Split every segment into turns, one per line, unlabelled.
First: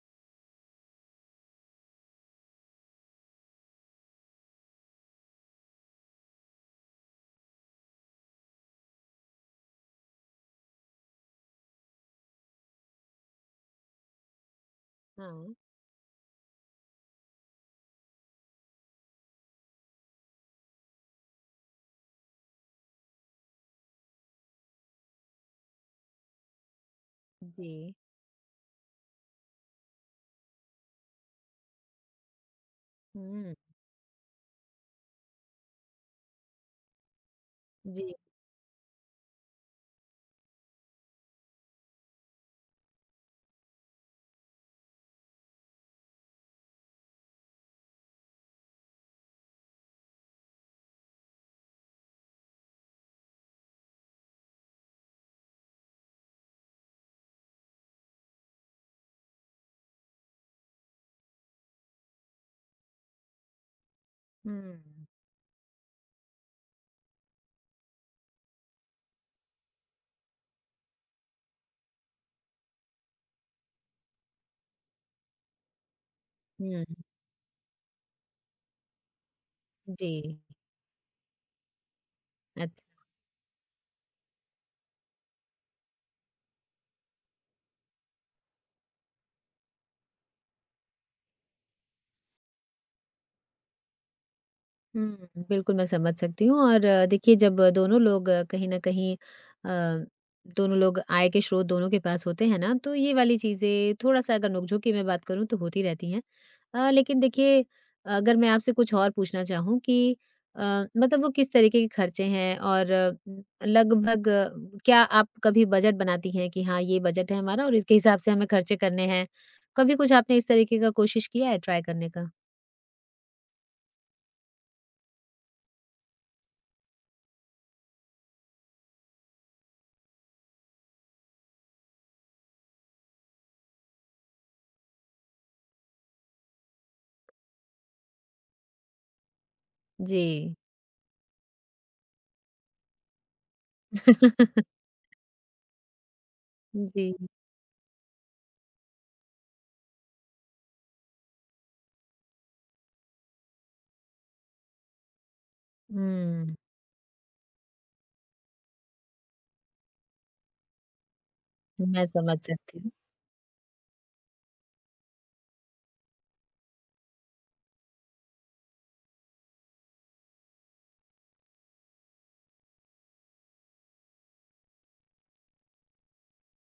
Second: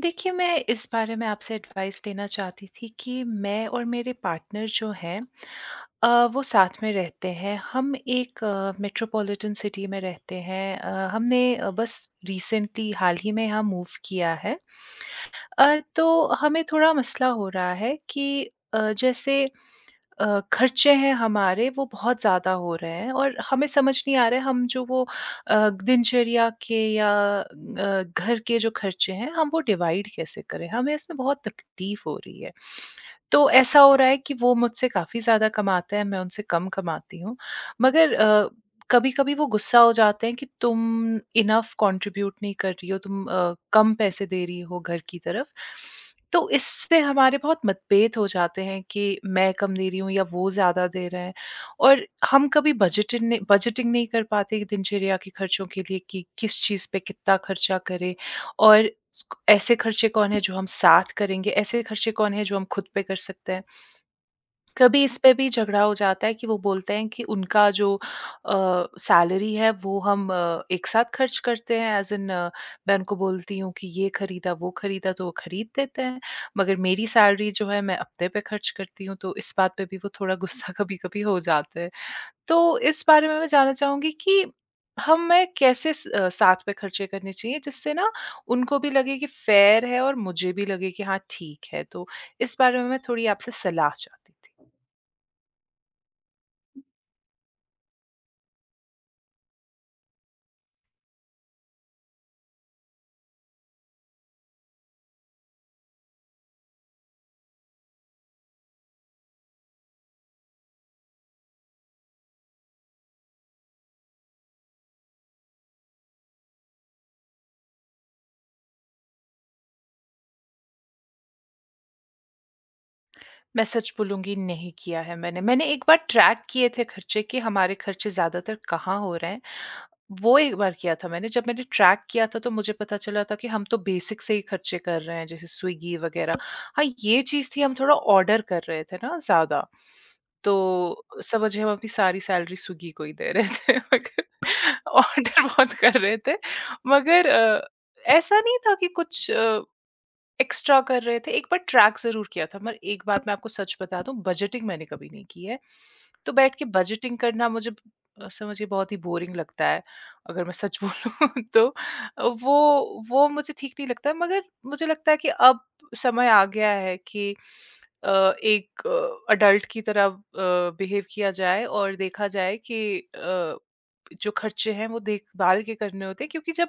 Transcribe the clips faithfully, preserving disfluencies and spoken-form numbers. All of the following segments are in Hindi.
देखिए, मैं इस बारे में आपसे एडवाइस लेना चाहती थी कि मैं और मेरे पार्टनर जो हैं अ, वो साथ में रहते हैं। हम एक मेट्रोपॉलिटन सिटी में रहते हैं। अ, हमने अ, बस रिसेंटली हाल ही में यहाँ मूव किया है।
हाँ,
अ, तो हमें थोड़ा मसला हो रहा है कि अ, जैसे अ, खर्चे हैं हमारे वो बहुत ज़्यादा हो रहे हैं और हमें समझ नहीं आ रहा है हम जो वो अ, दिनचर्या के या
जी।
अ, घर के जो खर्चे हैं हम वो डिवाइड कैसे करें? हमें इसमें बहुत तकलीफ़ हो रही है। तो
हुँ,
ऐसा हो रहा है कि वो मुझसे काफ़ी ज़्यादा कमाते हैं, मैं उनसे कम कमाती हूँ।
जी।
मगर अ, कभी-कभी वो गुस्सा हो जाते हैं कि तुम इनफ कंट्रीब्यूट नहीं कर रही हो, तुम अ, कम पैसे दे रही हो घर की तरफ। तो इससे हमारे बहुत मतभेद हो जाते हैं कि मैं कम दे रही हूँ या वो ज़्यादा दे रहे हैं और हम कभी बजटिंग नहीं बजटिंग नहीं कर पाते कि दिनचर्या के खर्चों के लिए कि किस चीज़ पे कितना खर्चा करें और ऐसे खर्चे कौन है जो हम साथ करेंगे ऐसे खर्चे कौन है जो हम खुद पे कर सकते हैं कभी
हुँ,
इस पे भी झगड़ा हो जाता है कि वो बोलते हैं कि उनका जो अ, सैलरी है वो हम अ, एक साथ खर्च करते हैं एज़ इन अ, मैं उनको बोलती हूँ कि ये खरीदा, वो खरीदा तो वो खरीद देते हैं, मगर
हुँ,
मेरी सैलरी जो है मैं अपने पे खर्च करती हूँ, तो इस बात पे भी वो
जी।
थोड़ा गुस्सा कभी-कभी हो जाते हैं। तो
अच्छा।
इस बारे में मैं जानना चाहूँगी कि हमें कैसे स अ, साथ में खर्चे करने चाहिए जिससे ना उनको भी लगे कि फ़ेयर है और मुझे भी लगे कि हाँ, ठीक है। तो इस बारे में मैं थोड़ी आपसे सलाह चाहती थी।
हुँ, बिल्कुल मैं समझ सकती हूँ और अ, देखिए जब दोनों लोग अ, कहीं न कहीं अ, दोनों लोग आय के स्रोत दोनों के पास होते हैं ना, तो ये वाली चीज़ें थोड़ा-सा अगर नोक-झोंक की मैं बात करूँ तो होती रहती हैं। अ, लेकिन देखिए अगर मैं आपसे कुछ और पूछना चाहूँ कि अ, मतलब वो किस तरीके के खर्चे हैं और अ, लगभग अ, क्या आप कभी बजट बनाती हैं कि हाँ ये बजट है हमारा और इसके हिसाब से हमें खर्चे करने हैं। कभी कुछ आपने इस तरीके का कोशिश किया है, ट्राई करने का?
मैं सच बोलूँगी नहीं किया है मैंने। मैंने एक बार ट्रैक किए थे खर्चे कि हमारे खर्चे ज़्यादातर कहाँ हो रहे हैं, वो एक बार किया था मैंने। जब मैंने ट्रैक किया था तो मुझे पता चला था कि हम तो बेसिक से ही खर्चे कर रहे हैं जैसे स्विगी वग़ैरह। हाँ, ये चीज़ थी हम थोड़ा ऑर्डर कर रहे थे ना ज़्यादा,
जी।
तो समझिए हम अपनी सारी सैलरी स्विगी को ही दे रहे थे मगर ऑर्डर बहुत कर रहे थे
जी।
मगर अ, ऐसा नहीं था कि कुछ अ एक्स्ट्रा कर रहे थे, एक बार ट्रैक ज़रूर किया था मगर एक बात मैं आपको सच बता दूँ बजटिंग मैंने कभी नहीं की है। तो बैठ
हम्म।
के बजटिंग करना मुझे अ, समझिए बहुत ही बोरिंग लगता है, अगर मैं सच बोलूँ तो
मैं
अ,
समझ
वो
सकती हूँ।
वो मुझे ठीक नहीं लगता मगर मुझे लगता है कि अब समय आ गया है कि अ, एक अ, एडल्ट की तरह अ, बिहेव किया जाए और देखा जाए कि अ, जो खर्चे हैं वो देखभाल के करने होते हैं क्योंकि जब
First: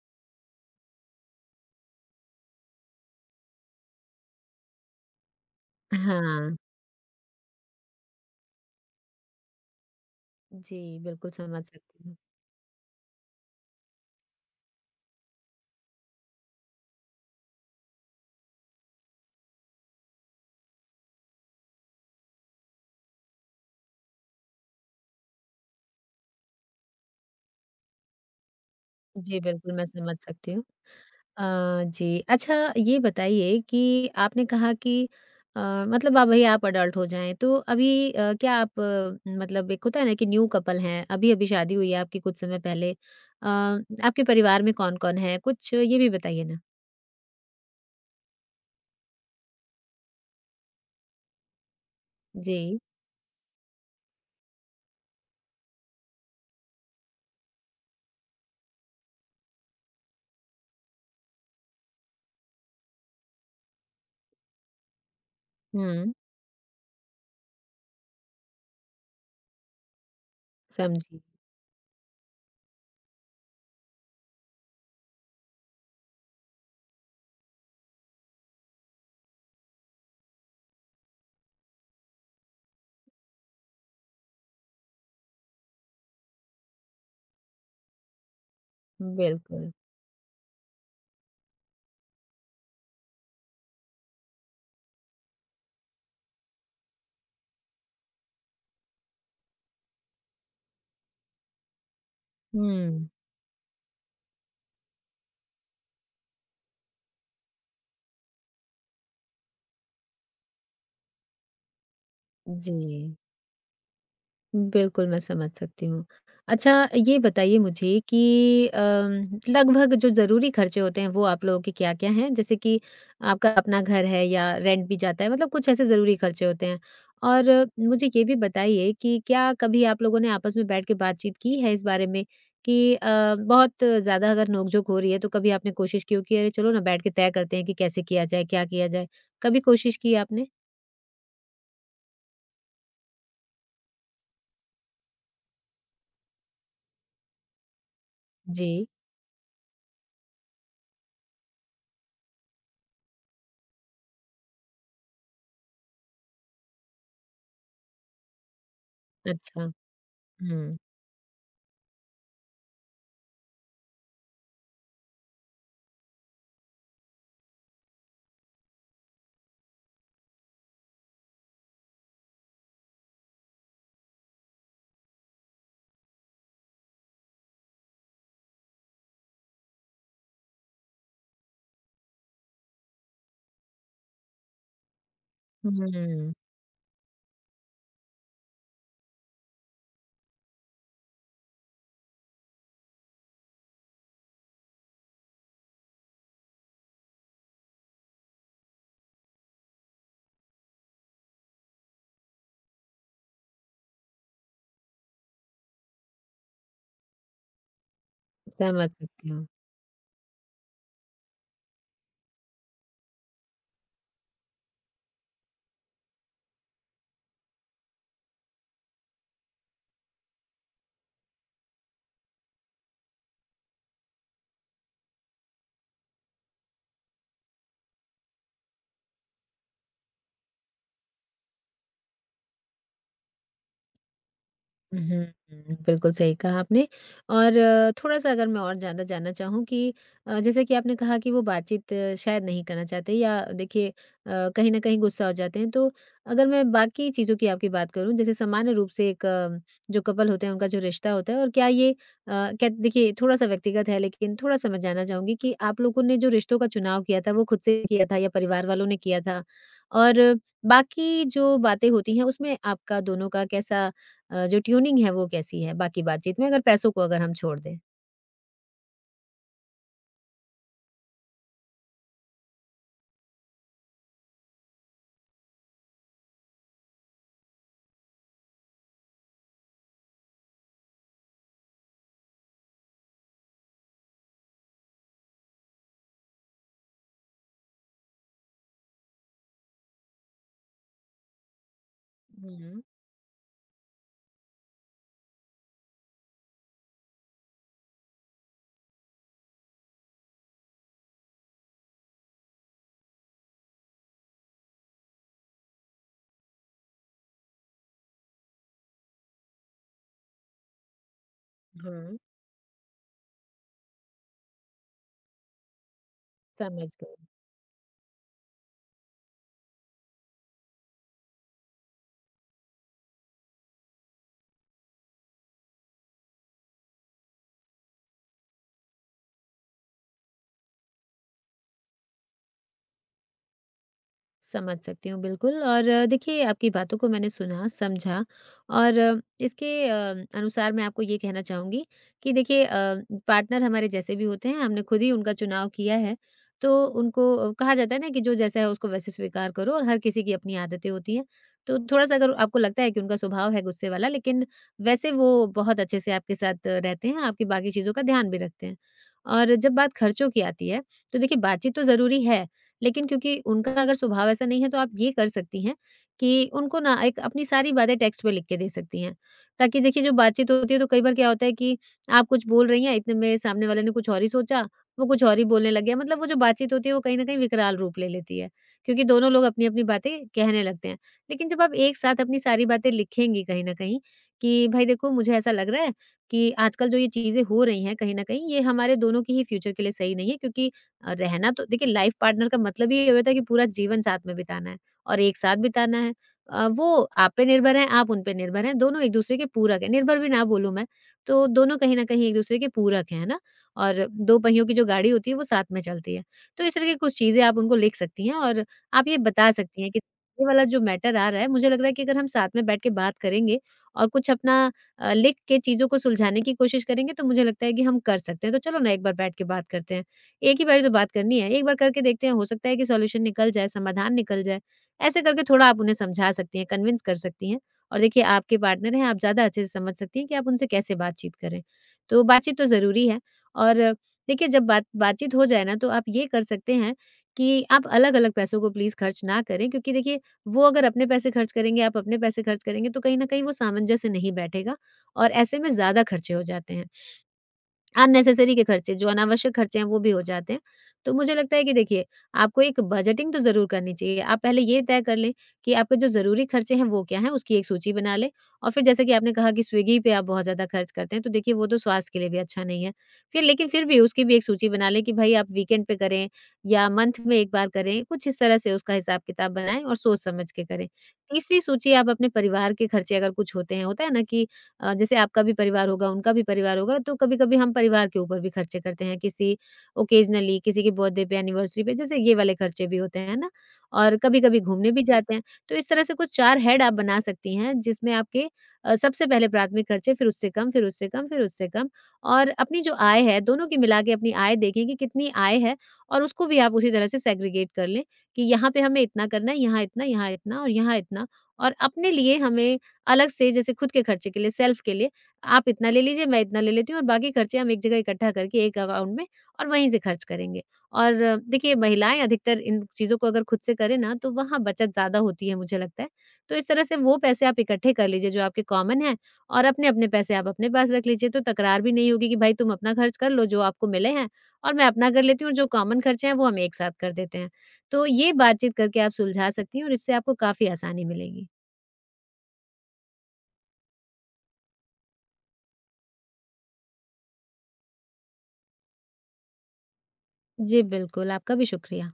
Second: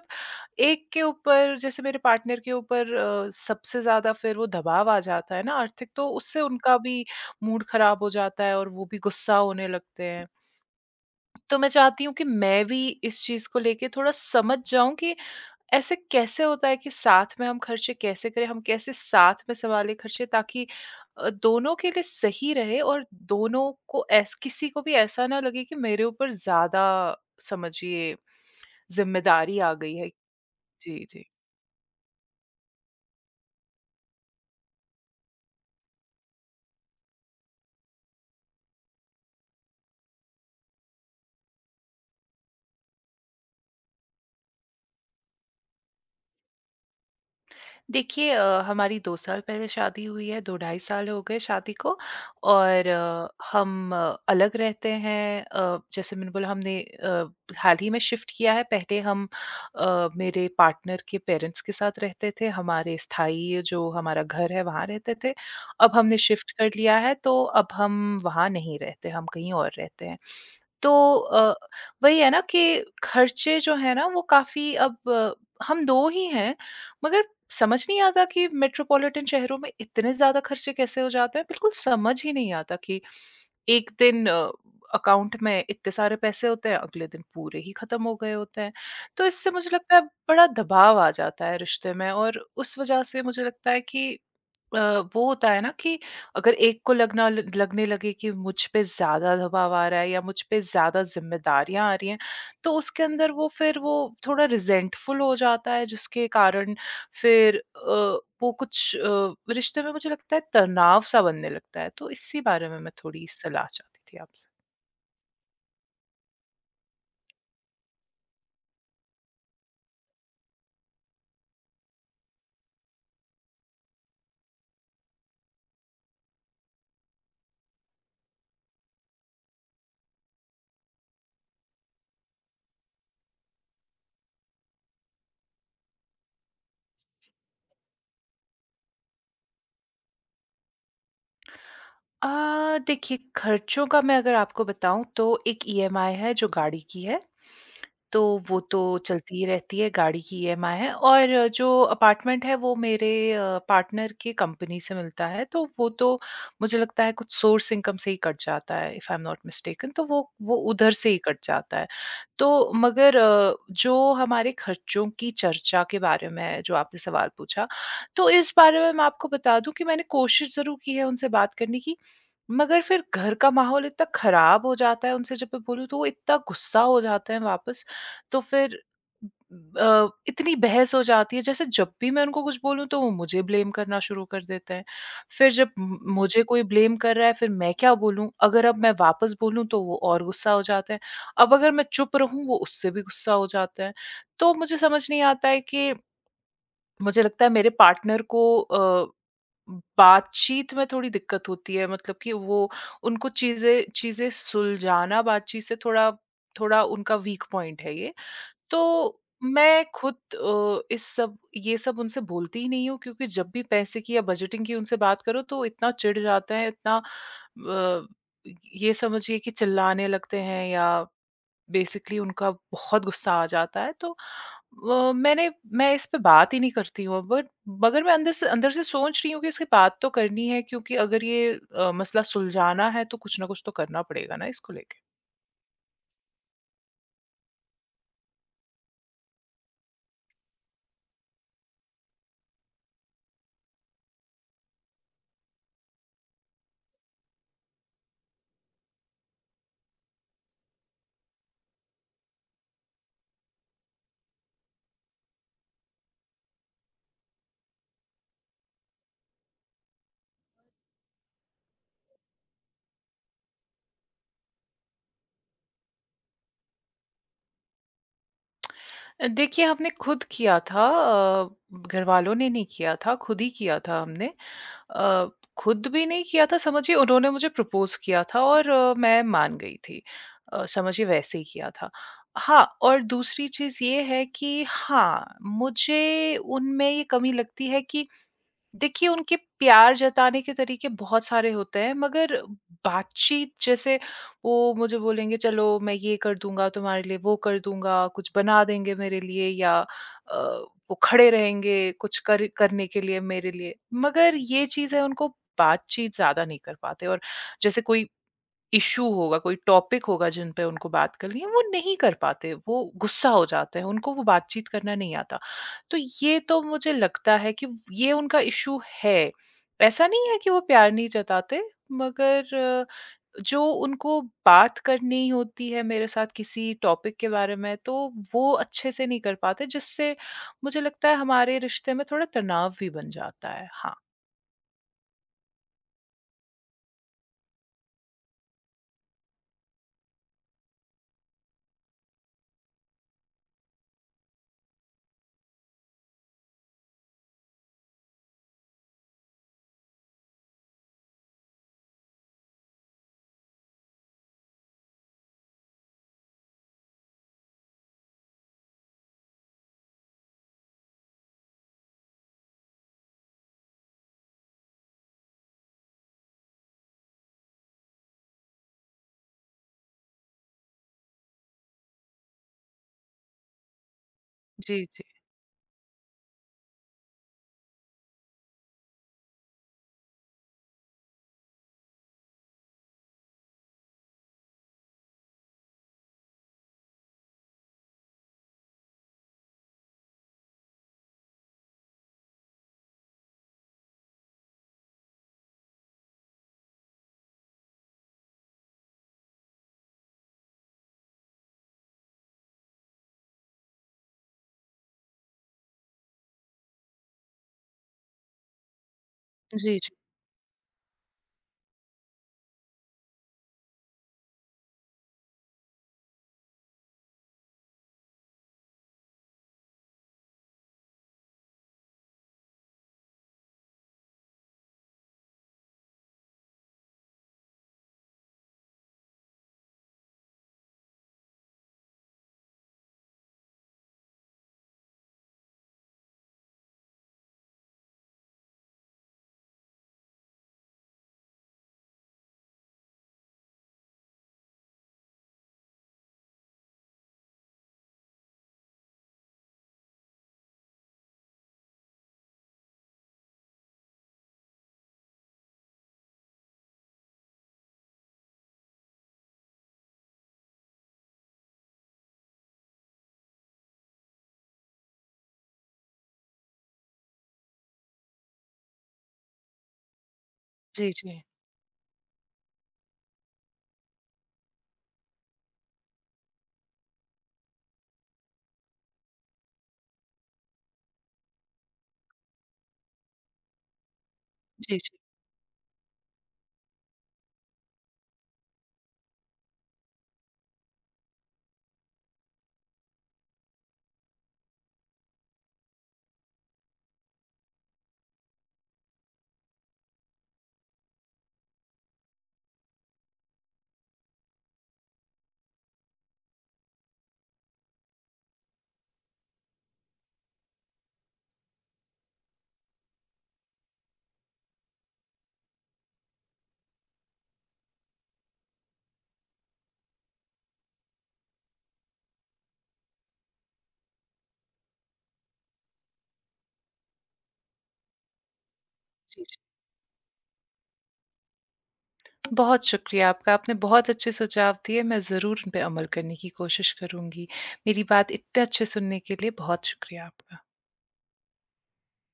एक के ऊपर जैसे मेरे पार्टनर के ऊपर अ, सबसे ज़्यादा फिर वो दबाव आ जाता है ना आर्थिक तो उससे
हाँ।
उनका भी मूड ख़राब हो जाता है और वो भी गुस्सा होने लगते हैं।
जी, बिल्कुल
तो
समझ
मैं चाहती
सकती
हूँ
हूँ।
कि मैं भी इस चीज़ को लेके थोड़ा समझ जाऊँ कि ऐसे कैसे होता है कि साथ में हम खर्चे कैसे करें, हम कैसे साथ में सँभालें खर्चे ताकि अ, दोनों के लिए सही रहे और दोनों को ऐस किसी को भी ऐसा ना लगे कि मेरे ऊपर ज़्यादा समझिए
जी,
ज़िम्मेदारी आ
बिल्कुल मैं
गई है।
समझ सकती हूँ।
जी, जी।
अ, जी। अच्छा ये बताइए कि आपने कहा कि अ, मतलब अब भई आप अडल्ट हो जाएँ, तो अभी अ, क्या आप आ, मतलब एक होता है ना कि न्यू कपल हैं, अभी-अभी शादी हुई है आपकी कुछ समय पहले। अ, आपके परिवार में कौन-कौन है? कुछ ये भी बताइए ना?
देखिए अ, हमारी दो साल पहले शादी हुई है, दो ढाई साल हो गए शादी को
जी।
और अ, हम अ, अलग रहते हैं। अ, जैसे मैंने बोला हमने अ, हाल ही में शिफ्ट किया है। पहले हम अ, मेरे पार्टनर के पेरेंट्स के साथ रहते थे, हमारे स्थायी जो हमारा घर है वहाँ रहते थे। अब
हुँ,
हमने शिफ्ट कर लिया है तो अब हम वहाँ नहीं रहते, हम कहीं और रहते हैं। तो
समझी।
अ, वही है ना कि खर्चे जो हैं ना वो काफ़ी अब अ, हम दो ही हैं। मगर समझ नहीं आता कि मेट्रोपॉलिटन शहरों में इतने ज़्यादा खर्चे कैसे हो जाते हैं, बिल्कुल समझ ही नहीं आता कि एक दिन अ, अकाउंट में इतने सारे पैसे होते हैं, अगले दिन पूरे ही खत्म हो गए होते हैं। तो इससे मुझे
बिल्कुल।
लगता है बड़ा दबाव आ जाता है रिश्ते में और उस वजह से मुझे लगता है कि अ, वो होता है ना कि अगर एक को लगना लगने लगे कि मुझ पे ज़्यादा दबाव आ रहा है या मुझ पे ज़्यादा ज़िम्मेदारियाँ आ रही हैं, तो उसके
हुँ,
अंदर वो फिर वो थोड़ा रिज़ेंटफुल हो जाता है जिसके कारण फिर अ, वो कुछ अ, रिश्ते में मुझे लगता है तनाव-सा बनने लगता है, तो इसी बारे
जी।
में मैं थोड़ी सलाह चाहती थी आपसे।
बिल्कुल, मैं समझ सकती हूँ। अच्छा ये बताइए मुझे कि अम, लगभग जो ज़रूरी खर्चे होते हैं वो आप लोगों के क्या-क्या हैं? जैसे कि आपका अपना घर है या रेंट भी जाता है, मतलब कुछ ऐसे ज़रूरी खर्चे होते हैं? और अ, मुझे ये भी बताइए कि क्या कभी आप लोगों ने आपस में बैठ के बातचीत की है इस बारे में कि अ, बहुत ज़्यादा अगर नोक-झोंक हो रही है तो कभी आपने कोशिश की हो कि अरे चलो ना बैठ के तय करते हैं कि कैसे किया जाए, क्या किया जाए? कभी कोशिश की आपने?
अ, देखिए खर्चों का मैं अगर आपको बताऊँ तो एक ईएमआई है जो गाड़ी की है तो वो तो
जी,
चलती ही रहती है, गाड़ी की ईएमआई है और जो अपार्टमेंट है वो मेरे अ, पार्टनर की कंपनी से मिलता है, तो वो तो मुझे लगता है कुछ सोर्स इनकम से ही कट जाता है इफ आई एम नॉट
अच्छा।
मिस्टेकन तो वो वो
हुँ।
उधर से ही कट जाता है। तो मगर अ, जो हमारे खर्चों की चर्चा के बारे में है, जो आपने सवाल पूछा, तो इस बारे में मैं आपको बता दूँ कि मैंने कोशिश ज़रूर की है उनसे बात करने की, मगर फिर घर का माहौल इतना खराब हो जाता है उनसे जब मैं बोलूँ तो वो इतना गुस्सा हो जाते हैं वापस तो फिर अ, इतनी बहस हो जाती है जैसे जब भी मैं उनको कुछ बोलूँ तो वो मुझे ब्लेम करना शुरू कर देते हैं। फिर जब म
हुँ।
मुझे कोई ब्लेम कर रहा है फिर मैं क्या बोलूँ? अगर अब मैं वापस बोलूँ तो वो और गुस्सा हो जाते हैं। अब अगर मैं चुप रहूँ वो उससे भी गुस्सा हो जाते हैं। तो मुझे समझ नहीं आता है कि मुझे लगता है मेरे पार्टनर को अ, बातचीत में थोड़ी दिक्कत होती है मतलब कि वो उनको चीज़ें चीज़ें सुलझाना बातचीत से थोड़ा थोड़ा उनका वीक पॉइंट है ये।
समझ
तो
सकती हूँ।
मैं खुद अ, इस सब ये सब उनसे बोलती ही नहीं हूँ क्योंकि जब भी पैसे की या बजटिंग की उनसे बात करो तो इतना चिढ़ जाते हैं, इतना अ, ये समझिए कि चिल्लाने लगते हैं या बेसिकली उनका बहुत गुस्सा आ जाता है। तो अ, मैंने मैं इस पे बात ही नहीं करती हूँ बट मगर मैं अंदर से अंदर से सोच रही हूँ कि इससे बात तो करनी है क्योंकि अगर ये अ, मसला सुलझाना है तो कुछ ना कुछ तो करना पड़ेगा ना इसको
हुँ,
लेके।
हुँ। बिल्कुल सही कहा आपने। और थोड़ा-सा अगर मैं और ज़्यादा जानना चाहूँ कि अ, जैसे कि आपने कहा कि वो बातचीत अ, शायद नहीं करना चाहते या देखिए अ, कहीं न कहीं गुस्सा हो जाते हैं। तो अगर मैं बाकी चीज़ों की आपकी बात करूँ, जैसे सामान्य रूप से एक अ, जो कपल होते हैं उनका जो रिश्ता होता है और क्या ये अ, क्या देखिए थोड़ा-सा व्यक्तिगत है लेकिन थोड़ा-सा मैं जानना चाहूँगी कि आप लोगों ने जो रिश्तों का चुनाव किया था वो खुद से किया था या परिवार वालों ने किया था? और बाकी जो बातें होती हैं उसमें आपका दोनों का कैसा अ, जो ट्यूनिंग है वो कैसी है? बाकी बातचीत में अगर पैसों को अगर हम छोड़ दें।
अ, देखिए हमने खुद किया था अ, घरवालों ने नहीं किया था, खुद ही किया था हमने। अ, खुद भी नहीं किया था समझिए उन्होंने मुझे प्रपोज़ किया था और अ, मैं मान गई थी। अ, समझिए वैसे ही किया था। हाँ, और दूसरी चीज़ ये है कि हाँ, मुझे उनमें ये कमी लगती है कि देखिए उनके प्यार जताने के तरीके बहुत सारे होते हैं मगर
हुँ,
बातचीत जैसे वो मुझे बोलेंगे चलो मैं ये कर दूंगा तुम्हारे लिए वो कर दूंगा कुछ बना देंगे मेरे लिए या अ, वो खड़े रहेंगे कुछ कर करने के लिए मेरे लिए मगर ये चीज़ है उनको बातचीत ज्यादा नहीं कर पाते और जैसे कोई इश्यू होगा, कोई टॉपिक होगा जिन पे उनको बात करनी है, वो नहीं कर
हुँ,
पाते, वो गुस्सा हो जाते हैं, उनको वो बातचीत करना नहीं आता। तो ये तो
समझ
मुझे
गई।
लगता है कि ये उनका इश्यू है। ऐसा नहीं है कि वो प्यार नहीं जताते, मगर अ, जो उनको बात करनी होती है मेरे साथ किसी टॉपिक के बारे में, तो वो अच्छे से नहीं कर पाते, जिससे मुझे लगता है हमारे रिश्ते में थोड़ा तनाव भी बन जाता है। हाँ।
समझ सकती हूँ बिल्कुल। और अ, देखिए आपकी बातों को मैंने सुना समझा और अ, इसके अ, अनुसार मैं आपको ये कहना चाहूँगी कि देखिए अ, पार्टनर हमारे जैसे भी होते हैं, हमने खुद ही उनका चुनाव किया है, तो उनको अ, कहा जाता है ना कि जो जैसा है उसको वैसे स्वीकार करो और हर किसी की अपनी आदतें होती हैं। तो थोड़ा सा अगर आपको लगता है कि उनका स्वभाव है गुस्से वाला लेकिन वैसे वो बहुत अच्छे से आपके साथ अ, रहते हैं, आपकी बाकी चीज़ों का ध्यान भी रखते हैं। और जब बात खर्चों की आती है तो देखिए बातचीत तो ज़रूरी है, लेकिन क्योंकि उनका अगर स्वभाव ऐसा नहीं है तो आप ये कर सकती हैं कि उनको ना एक अपनी सारी बातें टेक्स्ट पे लिख के दे सकती हैं। ताकि देखिए जो बातचीत होती है तो कई बार क्या होता है कि आप कुछ बोल रही हैं, इतने में सामने वाले ने कुछ और ही सोचा,
जी, जी।
वो कुछ और ही बोलने लग गया। मतलब वो जो बातचीत होती है वो कहीं न कहीं विकराल रूप ले लेती है, क्योंकि दोनों लोग अपनी-अपनी बातें कहने लगते हैं। लेकिन जब आप एक साथ अपनी सारी बातें लिखेंगी कहीं न कहीं कि भाई देखो मुझे ऐसा लग रहा है कि आजकल जो ये चीज़ें हो रही हैं कहीं न कहीं ये हमारे दोनों के ही फ्यूचर के लिए सही नहीं है क्योंकि और रहना तो, देखिए लाइफ पार्टनर का मतलब ही ये होता है कि पूरा जीवन साथ में बिताना है और एक साथ बिताना है। अ, वो आप पे निर्भर हैं, आप उन पे निर्भर हैं, दोनों एक-दूसरे के पूरक हैं, निर्भर भी ना बोलूँ मैं, तो दोनों कहीं न कहीं एक-दूसरे के पूरक हैं, है ना? और दो पहियों की जो गाड़ी होती है वो साथ में चलती है। तो इस तरह की कुछ चीज़ें आप उनको लिख सकती हैं और आप ये बता
जी,
सकती
जी।
हैं कि ये वाला जो मैटर आ रहा है, मुझे लग रहा है कि अगर हम साथ में बैठ के बात करेंगे और कुछ अपना अ, लिख के चीज़ों को सुलझाने की कोशिश करेंगे तो मुझे लगता है कि हम कर सकते हैं। तो चलो ना एक बार बैठ के बात करते हैं। एक ही बारी तो बात करनी है, एक बार करके देखते हैं, हो सकता है कि सॉल्यूशन निकल जाए, समाधान निकल जाए। ऐसे करके थोड़ा आप उन्हें समझा सकती हैं, कन्विंस कर सकती हैं। और देखिए आपके पार्टनर हैं, आप ज़्यादा अच्छे से समझ सकती हैं कि आप उनसे कैसे बातचीत करें। तो बातचीत तो ज़रूरी है। और देखिए जब बात बातचीत हो जाए ना तो आप ये कर सकते हैं कि आप अलग-अलग पैसों को प्लीज़ खर्च ना करें क्योंकि देखिए वो अगर अपने पैसे खर्च करेंगे, आप अपने पैसे खर्च करेंगे तो कहीं न कहीं वो सामंजस्य नहीं बैठेगा और ऐसे में ज़्यादा खर्चे हो जाते हैं। अननेसेसरी के खर्चे, जो अनावश्यक खर्चे हैं वो भी हो जाते हैं। तो मुझे लगता है कि देखिए, आपको एक बजटिंग तो ज़रूर करनी चाहिए। आप पहले ये तय कर लें कि आपके जो ज़रूरी खर्चे हैं वो क्या हैं, उसकी एक सूची बना लें। और फिर जैसे कि आपने कहा कि स्विगी पे आप बहुत ज़्यादा खर्च करते हैं, तो देखिए वो तो स्वास्थ्य के लिए भी अच्छा नहीं है। फिर लेकिन फिर भी उसकी भी एक सूची बना लें कि भई आप वीकेंड पे करें या मंथ में एक बार करें, कुछ इस तरह से उसका हिसाब-किताब बनाएँ और सोच समझ के करें।
जी, जी।
तीसरी सूची आप अपने परिवार के खर्चे अगर कुछ होते हैं, होता है ना कि अ, जैसे आपका भी परिवार होगा, उनका भी परिवार होगा, तो कभी-कभी हम परिवार के ऊपर भी खर्चे करते हैं, किसी ओकेजनली किसी के बर्थडे पे, एनिवर्सरी पे, जैसे ये वाले खर्चे भी होते हैं, है ना? और कभी-कभी
जी,
घूमने
जी।
भी जाते हैं। तो इस तरह से कुछ चार हेड आप बना सकती हैं, जिसमें आपके अ, सबसे पहले प्राथमिक खर्चे, फिर उससे कम, फिर उससे कम, फिर उससे कम। और अपनी जो आय है, दोनों की मिला के अपनी आय देखें कि कितनी आय है और उसको भी आप उसी तरह से सेग्रीगेट कर लें कि यहाँ पे हमें इतना करना है, यहाँ इतना, यहाँ इतना और यहाँ इतना। और अपने लिए हमें अलग से, जैसे खुद के खर्चे के लिए, सेल्फ के लिए, आप इतना ले लीजिए, मैं इतना ले लेती हूँ और बाकी खर्चे हम एक जगह इकट्ठा करके एक अकाउंट में और वहीं से खर्च करेंगे। और अ, देखिए महिलाएँ अधिकतर इन चीज़ों को अगर खुद से करें ना तो वहाँ बचत ज़्यादा होती है मुझे लगता है। तो इस तरह से वो पैसे आप इकट्ठे कर लीजिए जो आपके कॉमन हैं और अपने-अपने पैसे आप अपने पास रख लीजिए। तो तकरार भी नहीं होगी कि भाई तुम अपना खर्च कर लो जो आपको मिले हैं और मैं अपना कर लेती हूँ और जो कॉमन खर्चे हैं वो हम एक साथ कर देते हैं। तो ये बातचीत करके आप
जी, जी।
सुलझा सकती हैं और इससे आपको काफ़ी आसानी मिलेगी।
बहुत शुक्रिया आपका। आपने बहुत अच्छे सुझाव दिए, मैं ज़रूर उन पे अमल करने की कोशिश करूँगी। मेरी बात इतने अच्छे सुनने के लिए बहुत शुक्रिया आपका।
जी, बिल्कुल, आपका भी शुक्रिया।